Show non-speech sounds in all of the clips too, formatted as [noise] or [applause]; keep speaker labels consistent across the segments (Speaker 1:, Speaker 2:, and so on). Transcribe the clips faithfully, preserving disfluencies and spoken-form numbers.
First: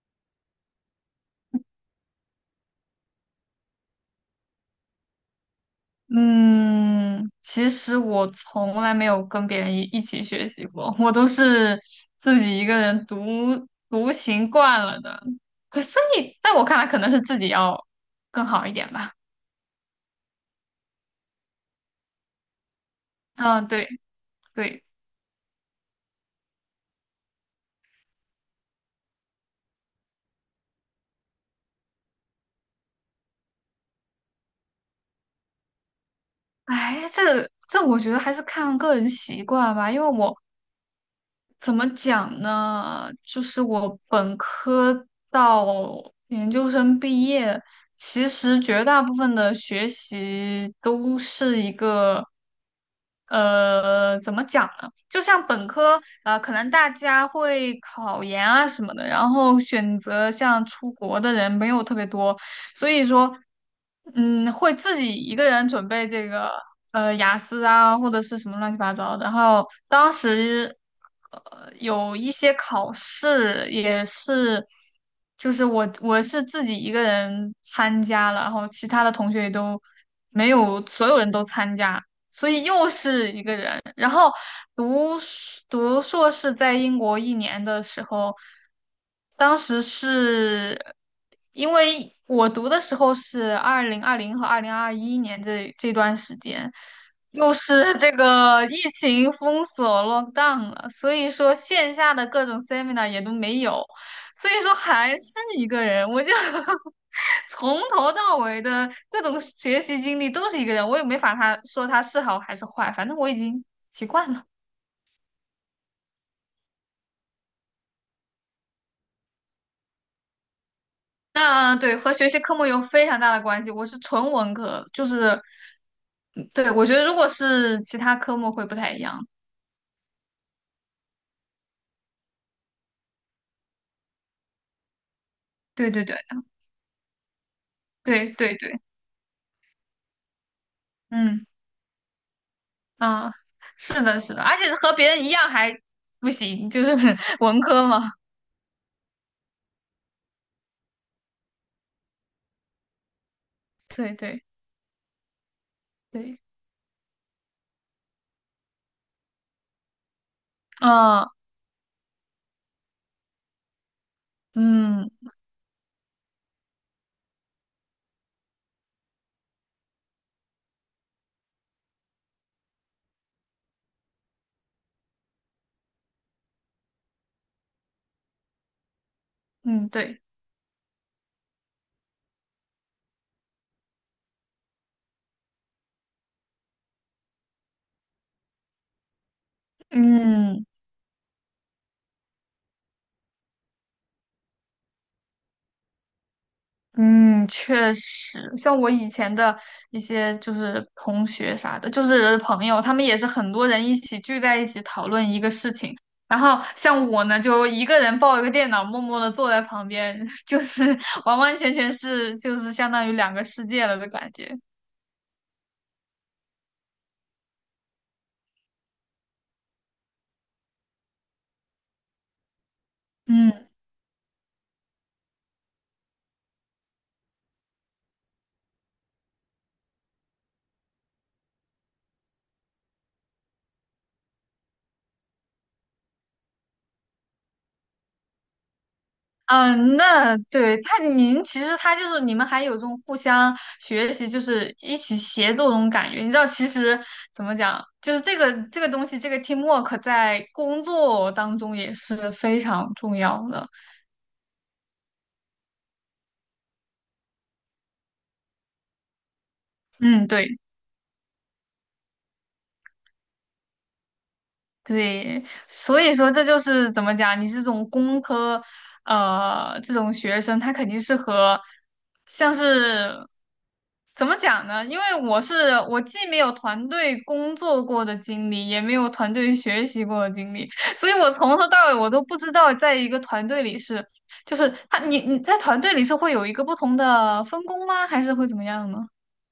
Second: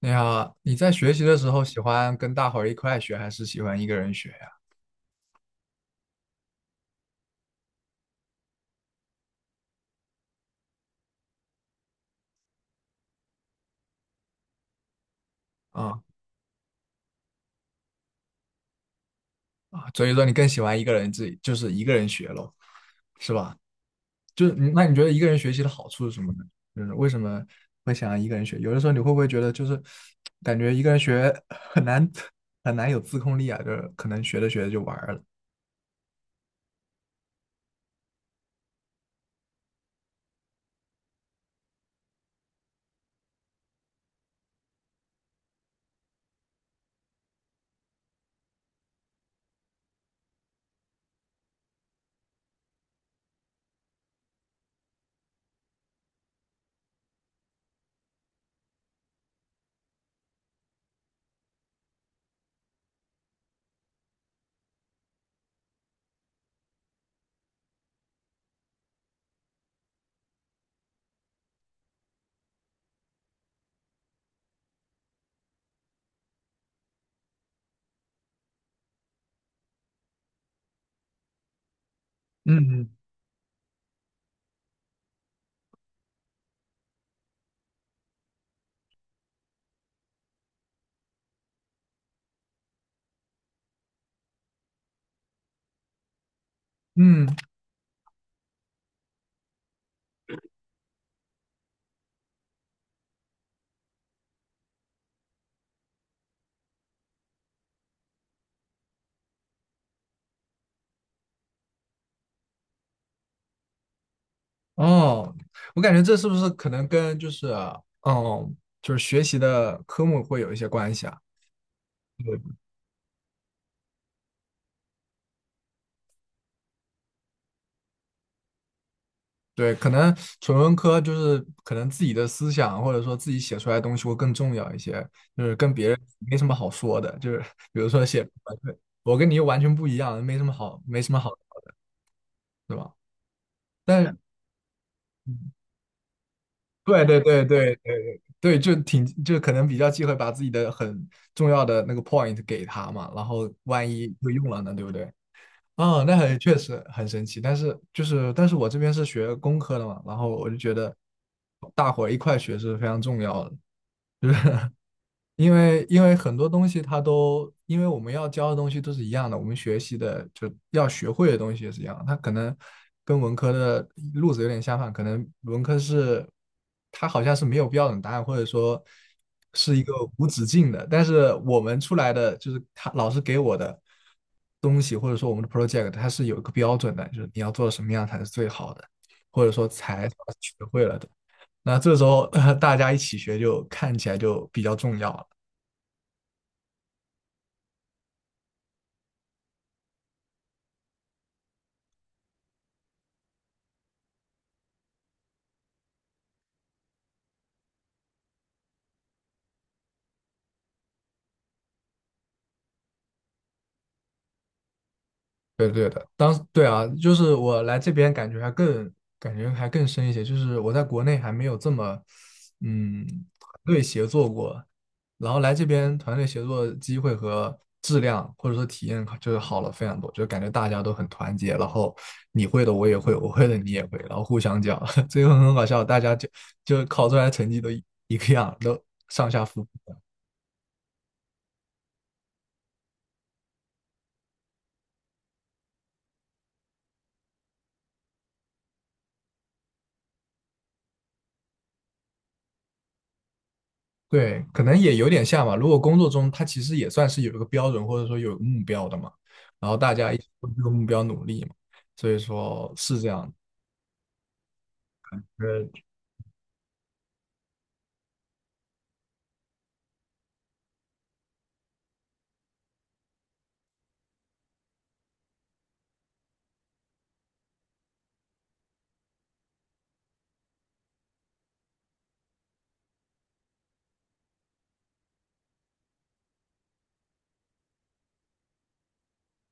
Speaker 1: 你好，你在学习的时候喜欢跟大伙儿一块学，还是喜欢一个人学呀？
Speaker 2: 嗯，其实我从来没有跟别人一一起学习过，我都是自己一个人独独行惯了的。可所
Speaker 1: 啊
Speaker 2: 以在我看来，可能是自己要更好一点吧。
Speaker 1: 啊，所以说你更喜欢一个人自己，就是一个人学咯，是吧？
Speaker 2: 嗯，对
Speaker 1: 就是你那
Speaker 2: 对，
Speaker 1: 你觉得一个人学习的好处是什么呢？就是为什么会想要一个人学？有的时候你会不会觉得就是感觉一个人学很难很难有自控力啊？就是可能学着学着就玩儿了。
Speaker 2: 哎，这这我觉得还是看个人习惯吧，因为我怎么讲呢？就是我本科到研究生毕业，其实绝大部分的学习都是一个，呃，怎么讲呢？就像本科，呃，可能大家会考研啊什么的，然后选择像出国的人没有特别多，所以说，嗯，会自己一个人准备这个呃雅思啊，或者是什么乱七八糟的。然后当时呃有一些考试也是，就是我我是自己一个人参加了，然后其他的同学也都没有，所有人都参加。所以
Speaker 1: 嗯
Speaker 2: 又是一个人。然后读硕读硕士在英国一年的时候，当时是因为我读的时候是二零二零和二零二一年这这段时间，
Speaker 1: 嗯嗯，
Speaker 2: 又是这个疫情封锁 lockdown 了，所以说线下的各种 seminar 也都没有。所以说还是一个人，我就 [laughs] 从头到尾的各种学习经历都是一个人，我也没法他说他是好还是坏，反正我已经习惯了。
Speaker 1: 哦，我感觉这是不是可能跟就是哦，嗯就是学习的科目会有一些关系啊？
Speaker 2: 那对和学
Speaker 1: 对
Speaker 2: 习科目有非常大的关系，我是纯文科，就是，嗯对，我觉得如果是其他科目会不太一样。
Speaker 1: 对，可能纯文科就是可能自己的思想或者说自己写出来的东西会更重要一些，就是跟别
Speaker 2: 对
Speaker 1: 人
Speaker 2: 对对
Speaker 1: 没什么好说的，就是比如说写，
Speaker 2: 对
Speaker 1: 呃
Speaker 2: 对
Speaker 1: 对，
Speaker 2: 对，
Speaker 1: 我跟你又完全不一样，没什么好，没什么好，
Speaker 2: 嗯
Speaker 1: 对吧？
Speaker 2: 啊，是
Speaker 1: 但是，
Speaker 2: 的，是的，而且和别人一样还不行，就是
Speaker 1: 对对
Speaker 2: [laughs]
Speaker 1: 对
Speaker 2: 文
Speaker 1: 对
Speaker 2: 科嘛。
Speaker 1: 对对，就挺就可能比较忌讳把自己的很重要的那个 point 给他嘛，然后万一
Speaker 2: 对
Speaker 1: 就
Speaker 2: 对
Speaker 1: 用了呢，对不对？啊，那很
Speaker 2: 对，
Speaker 1: 确实很神奇，但是就是，但是我这边是学工科的嘛，然后我就觉得
Speaker 2: 啊
Speaker 1: 大伙儿一块学是非常重要的。[laughs]
Speaker 2: 嗯
Speaker 1: 因为因为很多东西它都，因为我们要教的东西都是一样的，我们学习的就要学会的东西也是一样的它可能跟文科的路子有点相反，可能文科是它好像是没有标准答案，或者说是一
Speaker 2: 嗯，
Speaker 1: 个
Speaker 2: 对。
Speaker 1: 无止境的。但是我们出来的就是他老师给我的东西，或者说我们的 project，它是有一个标准的，就是你要做的什么样才是最好的，或者说才算是学
Speaker 2: 嗯
Speaker 1: 会了的。那这时候，[laughs] 大家一起学就看起来就比较重要了。
Speaker 2: 嗯，确实，像我以前的一些就是同学啥的，就是朋友，他们也是很多人一起聚在一起讨论一个事情。然后像我呢，就一个人抱一个电脑，默默的坐在旁边，[laughs] 就是完完全全是就是相当于两个世界了的感觉。
Speaker 1: 对的对的，当对啊，就是我来这边感觉还更感觉还更深一些，就是我在国内还没有这么嗯团
Speaker 2: 嗯
Speaker 1: 队协作过，然后来这边团队协作机会和质量或者说体验就是好了非常多，就感觉大家都很团结，然后你会的我也会，我会的你也会，然后互相讲，[laughs] 最后很搞笑，大家就就考出来成绩都一一个样，都上下浮。
Speaker 2: 嗯，那对他，您其实他就是你们还有这种互相学习，就是一起协作这种感觉。你知道，其实怎么讲，就是这个这个东西，这个 teamwork 在工作当中也是非常重要的。
Speaker 1: 对，可能也有点像吧。如果工作中他其实也算是有一个标准，或者说有一个目标的嘛，然后大家一
Speaker 2: 嗯，
Speaker 1: 起为
Speaker 2: 对。
Speaker 1: 这个目标努力嘛，所以说是这样。
Speaker 2: 对，
Speaker 1: 呃
Speaker 2: 所以说这就是怎么讲，你是这种工科，呃，这种学生，他肯定是和像是怎么讲呢？因为我是我既没有团队工作过的经历，也没有团队学习过的经历，[laughs] 所以我从头到尾我都不知道，在一个团队里是，就是他你你在团队里是会有一个不同的分工吗？还是会怎么样呢？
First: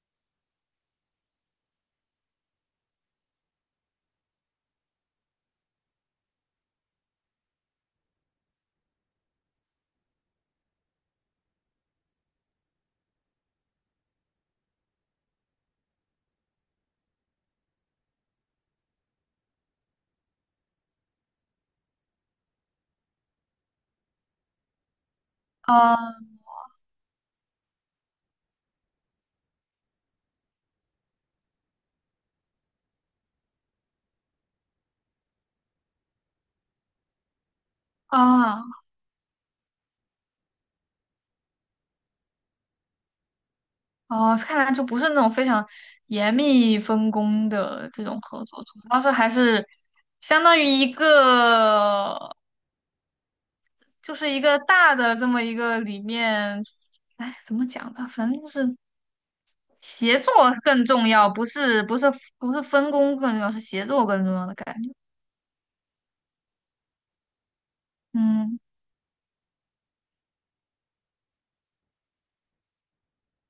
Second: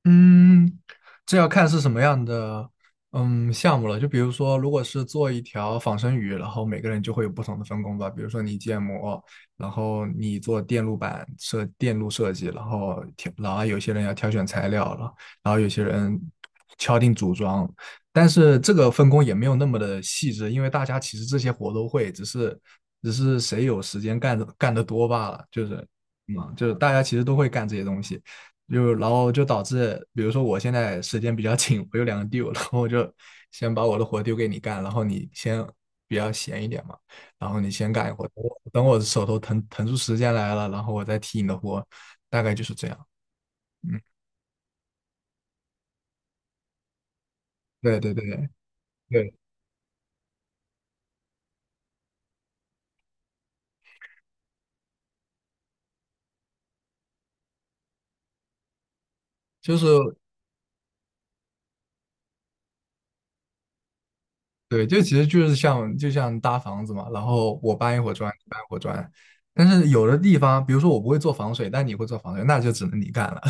Speaker 1: 嗯，这要看是什么样的嗯项目了。就比如说，如果是做一条仿生鱼，然后每个人就会有不同的分工吧。比如说你建模，然后你做电路板设电路设计，然后老然后有些人要挑选材料了，然后有些人敲定组装。但是这个分工也没有那么的细致，因为大家其实这些活都会，只是只是谁有时间干的干得多罢了。就是，
Speaker 2: 啊
Speaker 1: 嗯，就是大家其实都会干这些东西。就然后就导致，比如说我现在时间比较 [laughs] 紧，我有两个 due，然后我就先把我的活丢给你干，然后你先比较闲一点嘛，然后你先干一会儿，等我
Speaker 2: 啊
Speaker 1: 等我手头腾腾出时间来了，然后我再替你的活，大概就是这样。嗯，
Speaker 2: 哦，看来就不是那种非常严密分工的
Speaker 1: 对
Speaker 2: 这
Speaker 1: 对
Speaker 2: 种
Speaker 1: 对
Speaker 2: 合
Speaker 1: 对
Speaker 2: 作，主要是还
Speaker 1: 对，
Speaker 2: 是相当于一个，就是一个大的这么一个里面，哎，怎么讲呢？反正就是
Speaker 1: 就是
Speaker 2: 协作更重要，不是不是不是分工更重要，是协作更重要的感
Speaker 1: 对，
Speaker 2: 觉。
Speaker 1: 就其实就是像就像搭房子嘛，然后我搬一会儿砖，你搬
Speaker 2: 嗯，
Speaker 1: 一会儿砖，但是有的地方，比如说我不会做防水，但你会做防水，那就只能你干了。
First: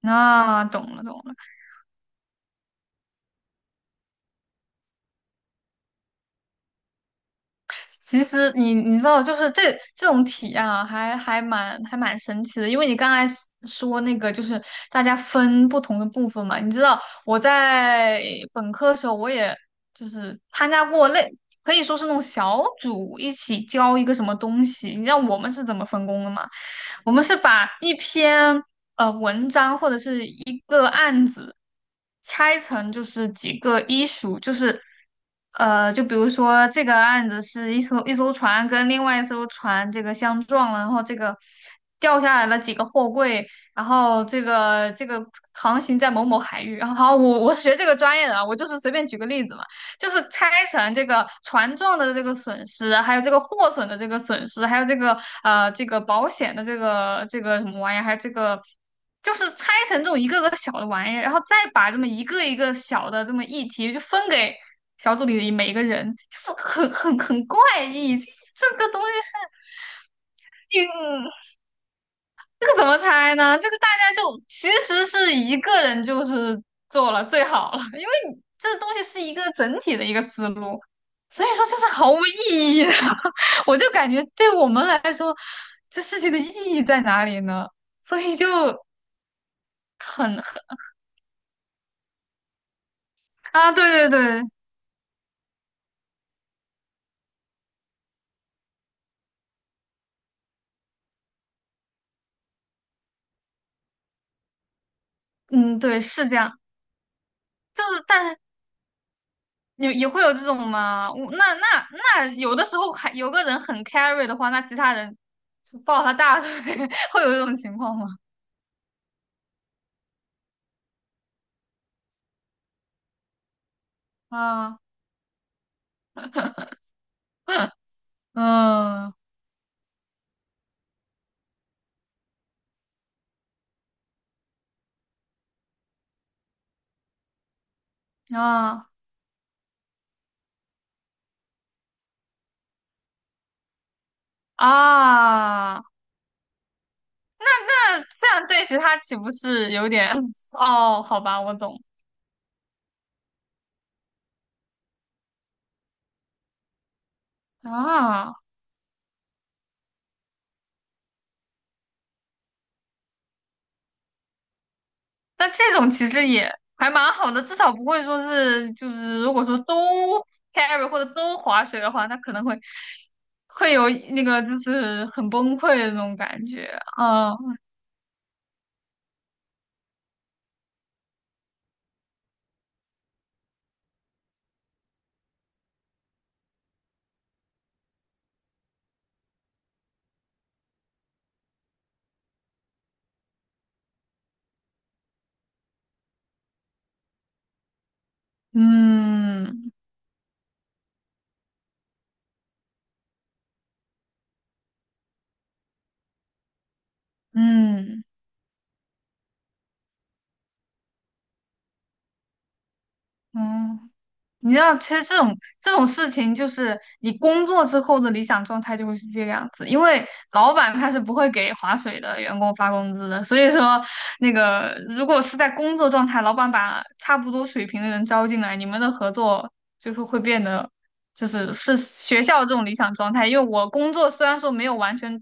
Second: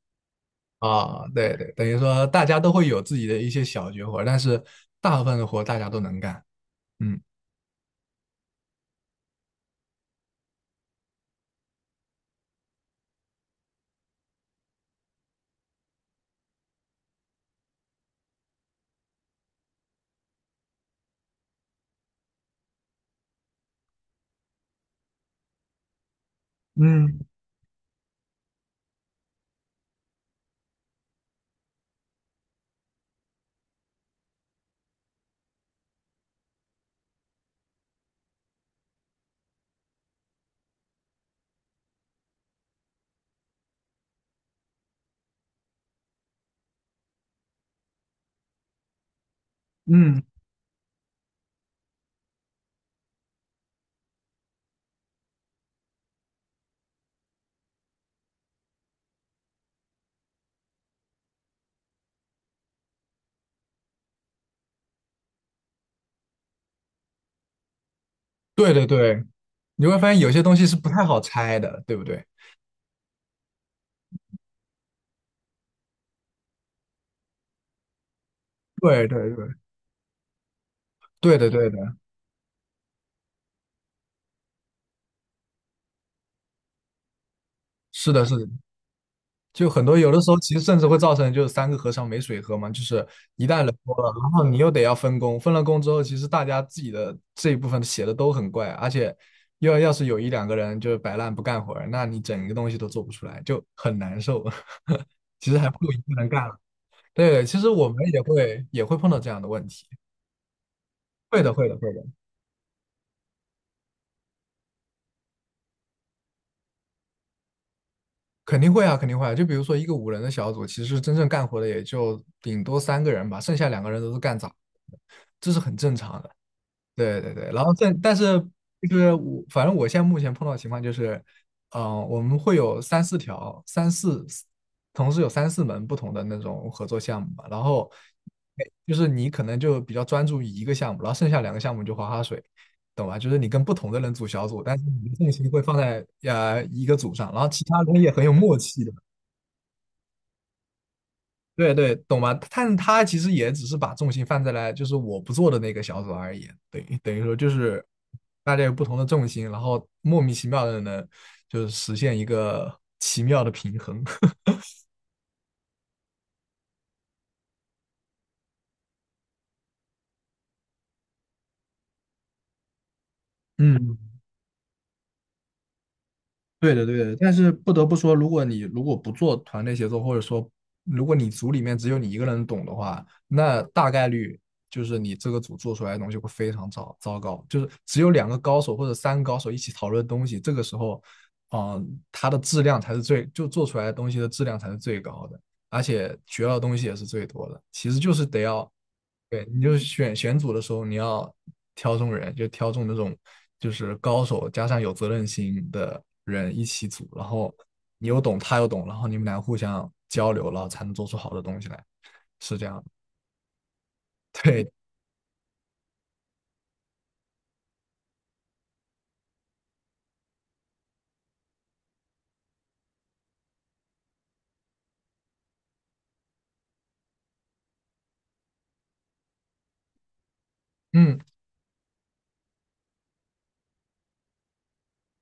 Speaker 2: 那懂了懂
Speaker 1: 啊，
Speaker 2: 了。
Speaker 1: 对对，等于说大家都会有自己的一些小绝活，但是大部分的活大家都能干。嗯
Speaker 2: 其实你你知道，就是这这种体验啊，还还蛮还蛮神奇的。因为你刚才 s- 说那个，就是大家分不同的部分嘛。你知道，我在本科的时候，我也就是参加过类，可以说是那种小组一起教一个什么东西。你知道我们是怎么分工的吗？我
Speaker 1: 嗯
Speaker 2: 们是把一篇呃文章或者是一个案子拆成就是几个医属，就是呃，就比如说这个案子是一艘一艘船跟另外一艘船这个相撞了，然后这个掉下来了几个货柜，然后这个这个航行在某某海域，[laughs] 然后好，我我是学这个专业的啊，我就是随便举个例子嘛。就
Speaker 1: 嗯，
Speaker 2: 是拆成这个船撞的这个损失，还有这个货损的这个损失，还有这个呃这个保险的这个这个什么玩意儿，还有这个就是拆成这种一个个小的玩意儿，然后再把这么一个一个小的这么议题就分给小组里的每一个人，就是很很很怪异，这
Speaker 1: 对
Speaker 2: 这
Speaker 1: 对
Speaker 2: 个东西
Speaker 1: 对，
Speaker 2: 是。
Speaker 1: 你会发现有些东西是不太好
Speaker 2: 嗯，
Speaker 1: 拆的，对不对？
Speaker 2: 这个怎么猜呢？这个大家就其实是一个人就是做了最好了，因为你这东西
Speaker 1: 对
Speaker 2: 是
Speaker 1: 对
Speaker 2: 一
Speaker 1: 对，
Speaker 2: 个整体的一个思路，
Speaker 1: 对
Speaker 2: 所以
Speaker 1: 的
Speaker 2: 说
Speaker 1: 对的，
Speaker 2: 这是毫无意义的。[laughs] 我就感觉对我们来说，这事情的意义在哪里呢？
Speaker 1: 是
Speaker 2: 所
Speaker 1: 的是
Speaker 2: 以
Speaker 1: 的，
Speaker 2: 就
Speaker 1: 就很多有的时
Speaker 2: 很
Speaker 1: 候其
Speaker 2: 很
Speaker 1: 实甚至会造成就是三个和尚没水喝嘛，就是一旦
Speaker 2: 啊，
Speaker 1: 人多
Speaker 2: 对对
Speaker 1: 了，然
Speaker 2: 对，
Speaker 1: 后你又得要分工，分了工之后，其实大家自己的这一部分写的都很怪，而且要要是有一两个人就是摆烂不干活儿那你整个东西都做不出来，就很难受。[laughs] 其实还不
Speaker 2: 嗯，
Speaker 1: 如一
Speaker 2: 对，
Speaker 1: 个人
Speaker 2: 是这
Speaker 1: 干
Speaker 2: 样，
Speaker 1: 了。对，其实
Speaker 2: 就
Speaker 1: 我们
Speaker 2: 是
Speaker 1: 也
Speaker 2: 但
Speaker 1: 会也会碰到这样的问题，
Speaker 2: 也也会有这种嘛，我
Speaker 1: 会的，
Speaker 2: 那
Speaker 1: 会的，
Speaker 2: 那
Speaker 1: 会的，
Speaker 2: 那有的时候还有个人很 carry 的话，那其他人就抱他大腿，[laughs] 会有这种情况吗？
Speaker 1: 肯定会啊，肯定会啊。就比如说一个五人的小组，其实真正干活的也就顶多三个人吧，剩下两个人都是干杂活
Speaker 2: 啊。
Speaker 1: 的这是很正常的。对对对，然后但但是就是
Speaker 2: 嗯
Speaker 1: 我反正我现在目前碰到的情况就是，嗯、我们会有三四条、三四同时有三四门不同的那种合作项目吧，然后哎
Speaker 2: 啊
Speaker 1: 就是你可能就比较专注于一个项目，然后剩下两个项目就划划水，懂吧？就是你跟不同的人组小组，但是你的重心会放
Speaker 2: 啊，
Speaker 1: 在呃一个组上，然后其他
Speaker 2: 那
Speaker 1: 人也很
Speaker 2: 这
Speaker 1: 有
Speaker 2: 样
Speaker 1: 默
Speaker 2: 对其
Speaker 1: 契的。
Speaker 2: 他岂不是有点？哦，好吧，我
Speaker 1: 对
Speaker 2: 懂
Speaker 1: 对，懂吧？但他其实也只是把重心放在了就是我不做的那个小组而已，等于等于说就是
Speaker 2: 啊。
Speaker 1: 大家有不同的重心，然后莫名其妙的呢，就是实现一个奇妙的平衡。[laughs]
Speaker 2: 那这种其实也还蛮好的，至少不会说是就是如果说都 carry 或者都划水的话，那可能会会有
Speaker 1: 嗯，
Speaker 2: 那个就是很崩溃的那种感觉
Speaker 1: 对的，对的，
Speaker 2: 啊。
Speaker 1: 但是不得不说，如果你如果不做团队协作，或者说如果你组里面只有你一个人懂的话，那大概率就是你这个组做出来的东西会非常糟糟糕。就是只有两个高手或者三个高手一起讨论东西，这个时候，嗯、它的质量才是最，就做出来的东西的质量才是最高的，而且学到的东西也是最多的。其实就是得要，对，你
Speaker 2: 嗯
Speaker 1: 就是选选组的时候，你要挑中人，就挑中那种就是高手加上有责任心的人一起组，然后
Speaker 2: 嗯
Speaker 1: 你又懂，他又懂，然后你们俩互相交流，了，才能做出好的东西来，是这样的。
Speaker 2: 嗯。嗯你知
Speaker 1: 对，
Speaker 2: 道，其实这种这种事情，就是你工作之后的理想状态就会是这个样子，因为老板他是不会给划水的员工发工资的，所以说那个如果是在工作状态，老板把差不多水平的人招进来，你们的合作就是会变得，
Speaker 1: 嗯，
Speaker 2: 就是是学校这种理想状态，因为我工作虽然说没有完全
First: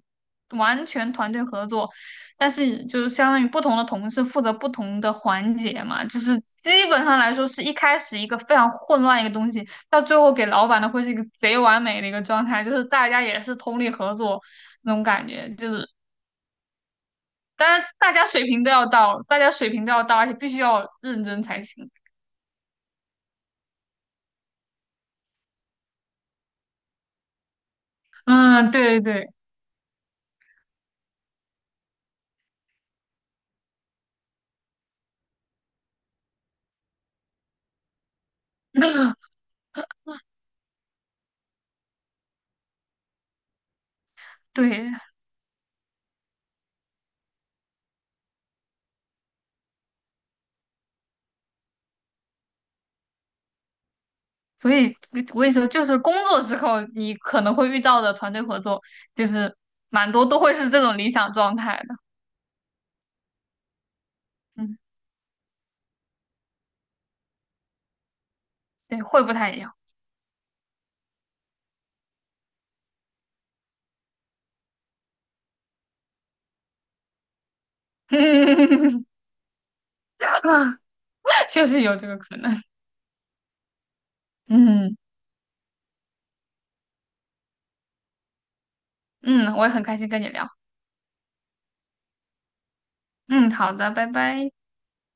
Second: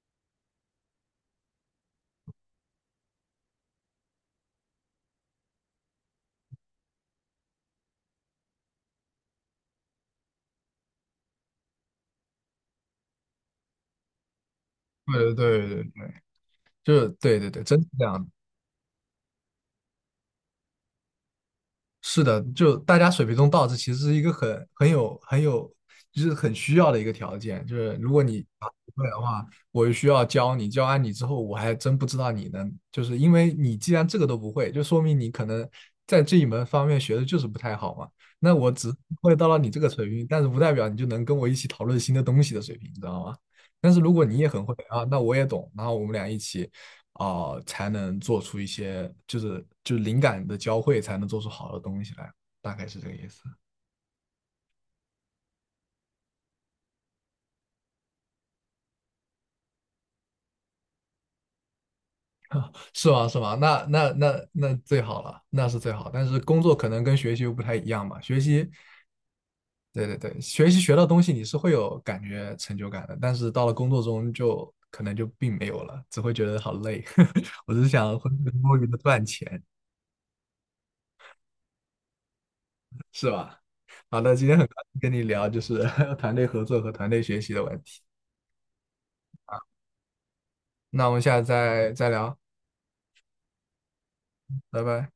Speaker 2: 完全团队合作，但是就是相当于不同的同事负责不同的环节嘛，就是基本上来说是一开始一个非常混乱一个东西，到最后给老板的会是一个贼完美的一个状态，就是大家也是通力合作那种感
Speaker 1: 对
Speaker 2: 觉，就
Speaker 1: 对
Speaker 2: 是
Speaker 1: 对对对，就是对对对，
Speaker 2: 当
Speaker 1: 真
Speaker 2: 然
Speaker 1: 是这
Speaker 2: 大
Speaker 1: 样
Speaker 2: 家
Speaker 1: 的
Speaker 2: 水平都要到，大家水平都要到，而且必须要认真才行。
Speaker 1: 是的，就大家水平中到，这其实是一个很很有很有，就是很需要的一个条件。就是如果你答
Speaker 2: 嗯，对
Speaker 1: 不会的
Speaker 2: 对
Speaker 1: 话，我就需要教你，教完你之后，我还真不知道你能，就是因为你既然这个都不会，就说明你可能在这一门方面学的就是不太好嘛。那我只会到了你这个水平，但是不代表你就能跟我一起讨论新的东西的水平，你知道吗？但是如果你也很会
Speaker 2: 对，
Speaker 1: 啊，那我也懂，然后我们俩一起哦、呃才能做出一些就是就是灵感的交汇，才能做出好的东西来，大概是这个意思，
Speaker 2: 所以我跟你说，就是工作之后你可能会遇到的团队合作，就是蛮多都会是这种理想状态的。
Speaker 1: 是吗？是吗？那那那那
Speaker 2: 嗯，
Speaker 1: 最好了，那是最好。但是工作可能跟学习又不太一样嘛，学习，
Speaker 2: 对，会不太一样。
Speaker 1: 对对对，学习学到东西你是会有感觉成就感的，但是到了工作中就可能就并没有了，只会觉得好累。[laughs] 我只是想浑水摸鱼的
Speaker 2: [laughs]
Speaker 1: 赚钱，
Speaker 2: 就是有这个可能。
Speaker 1: 是吧？好的，今天很高
Speaker 2: 嗯
Speaker 1: 兴跟你聊就是 [laughs] 团队合作和团队学习的问题，
Speaker 2: 嗯，我也很开心跟你聊。
Speaker 1: 那我们下次再再聊，
Speaker 2: 嗯，好的，拜拜。
Speaker 1: 拜拜。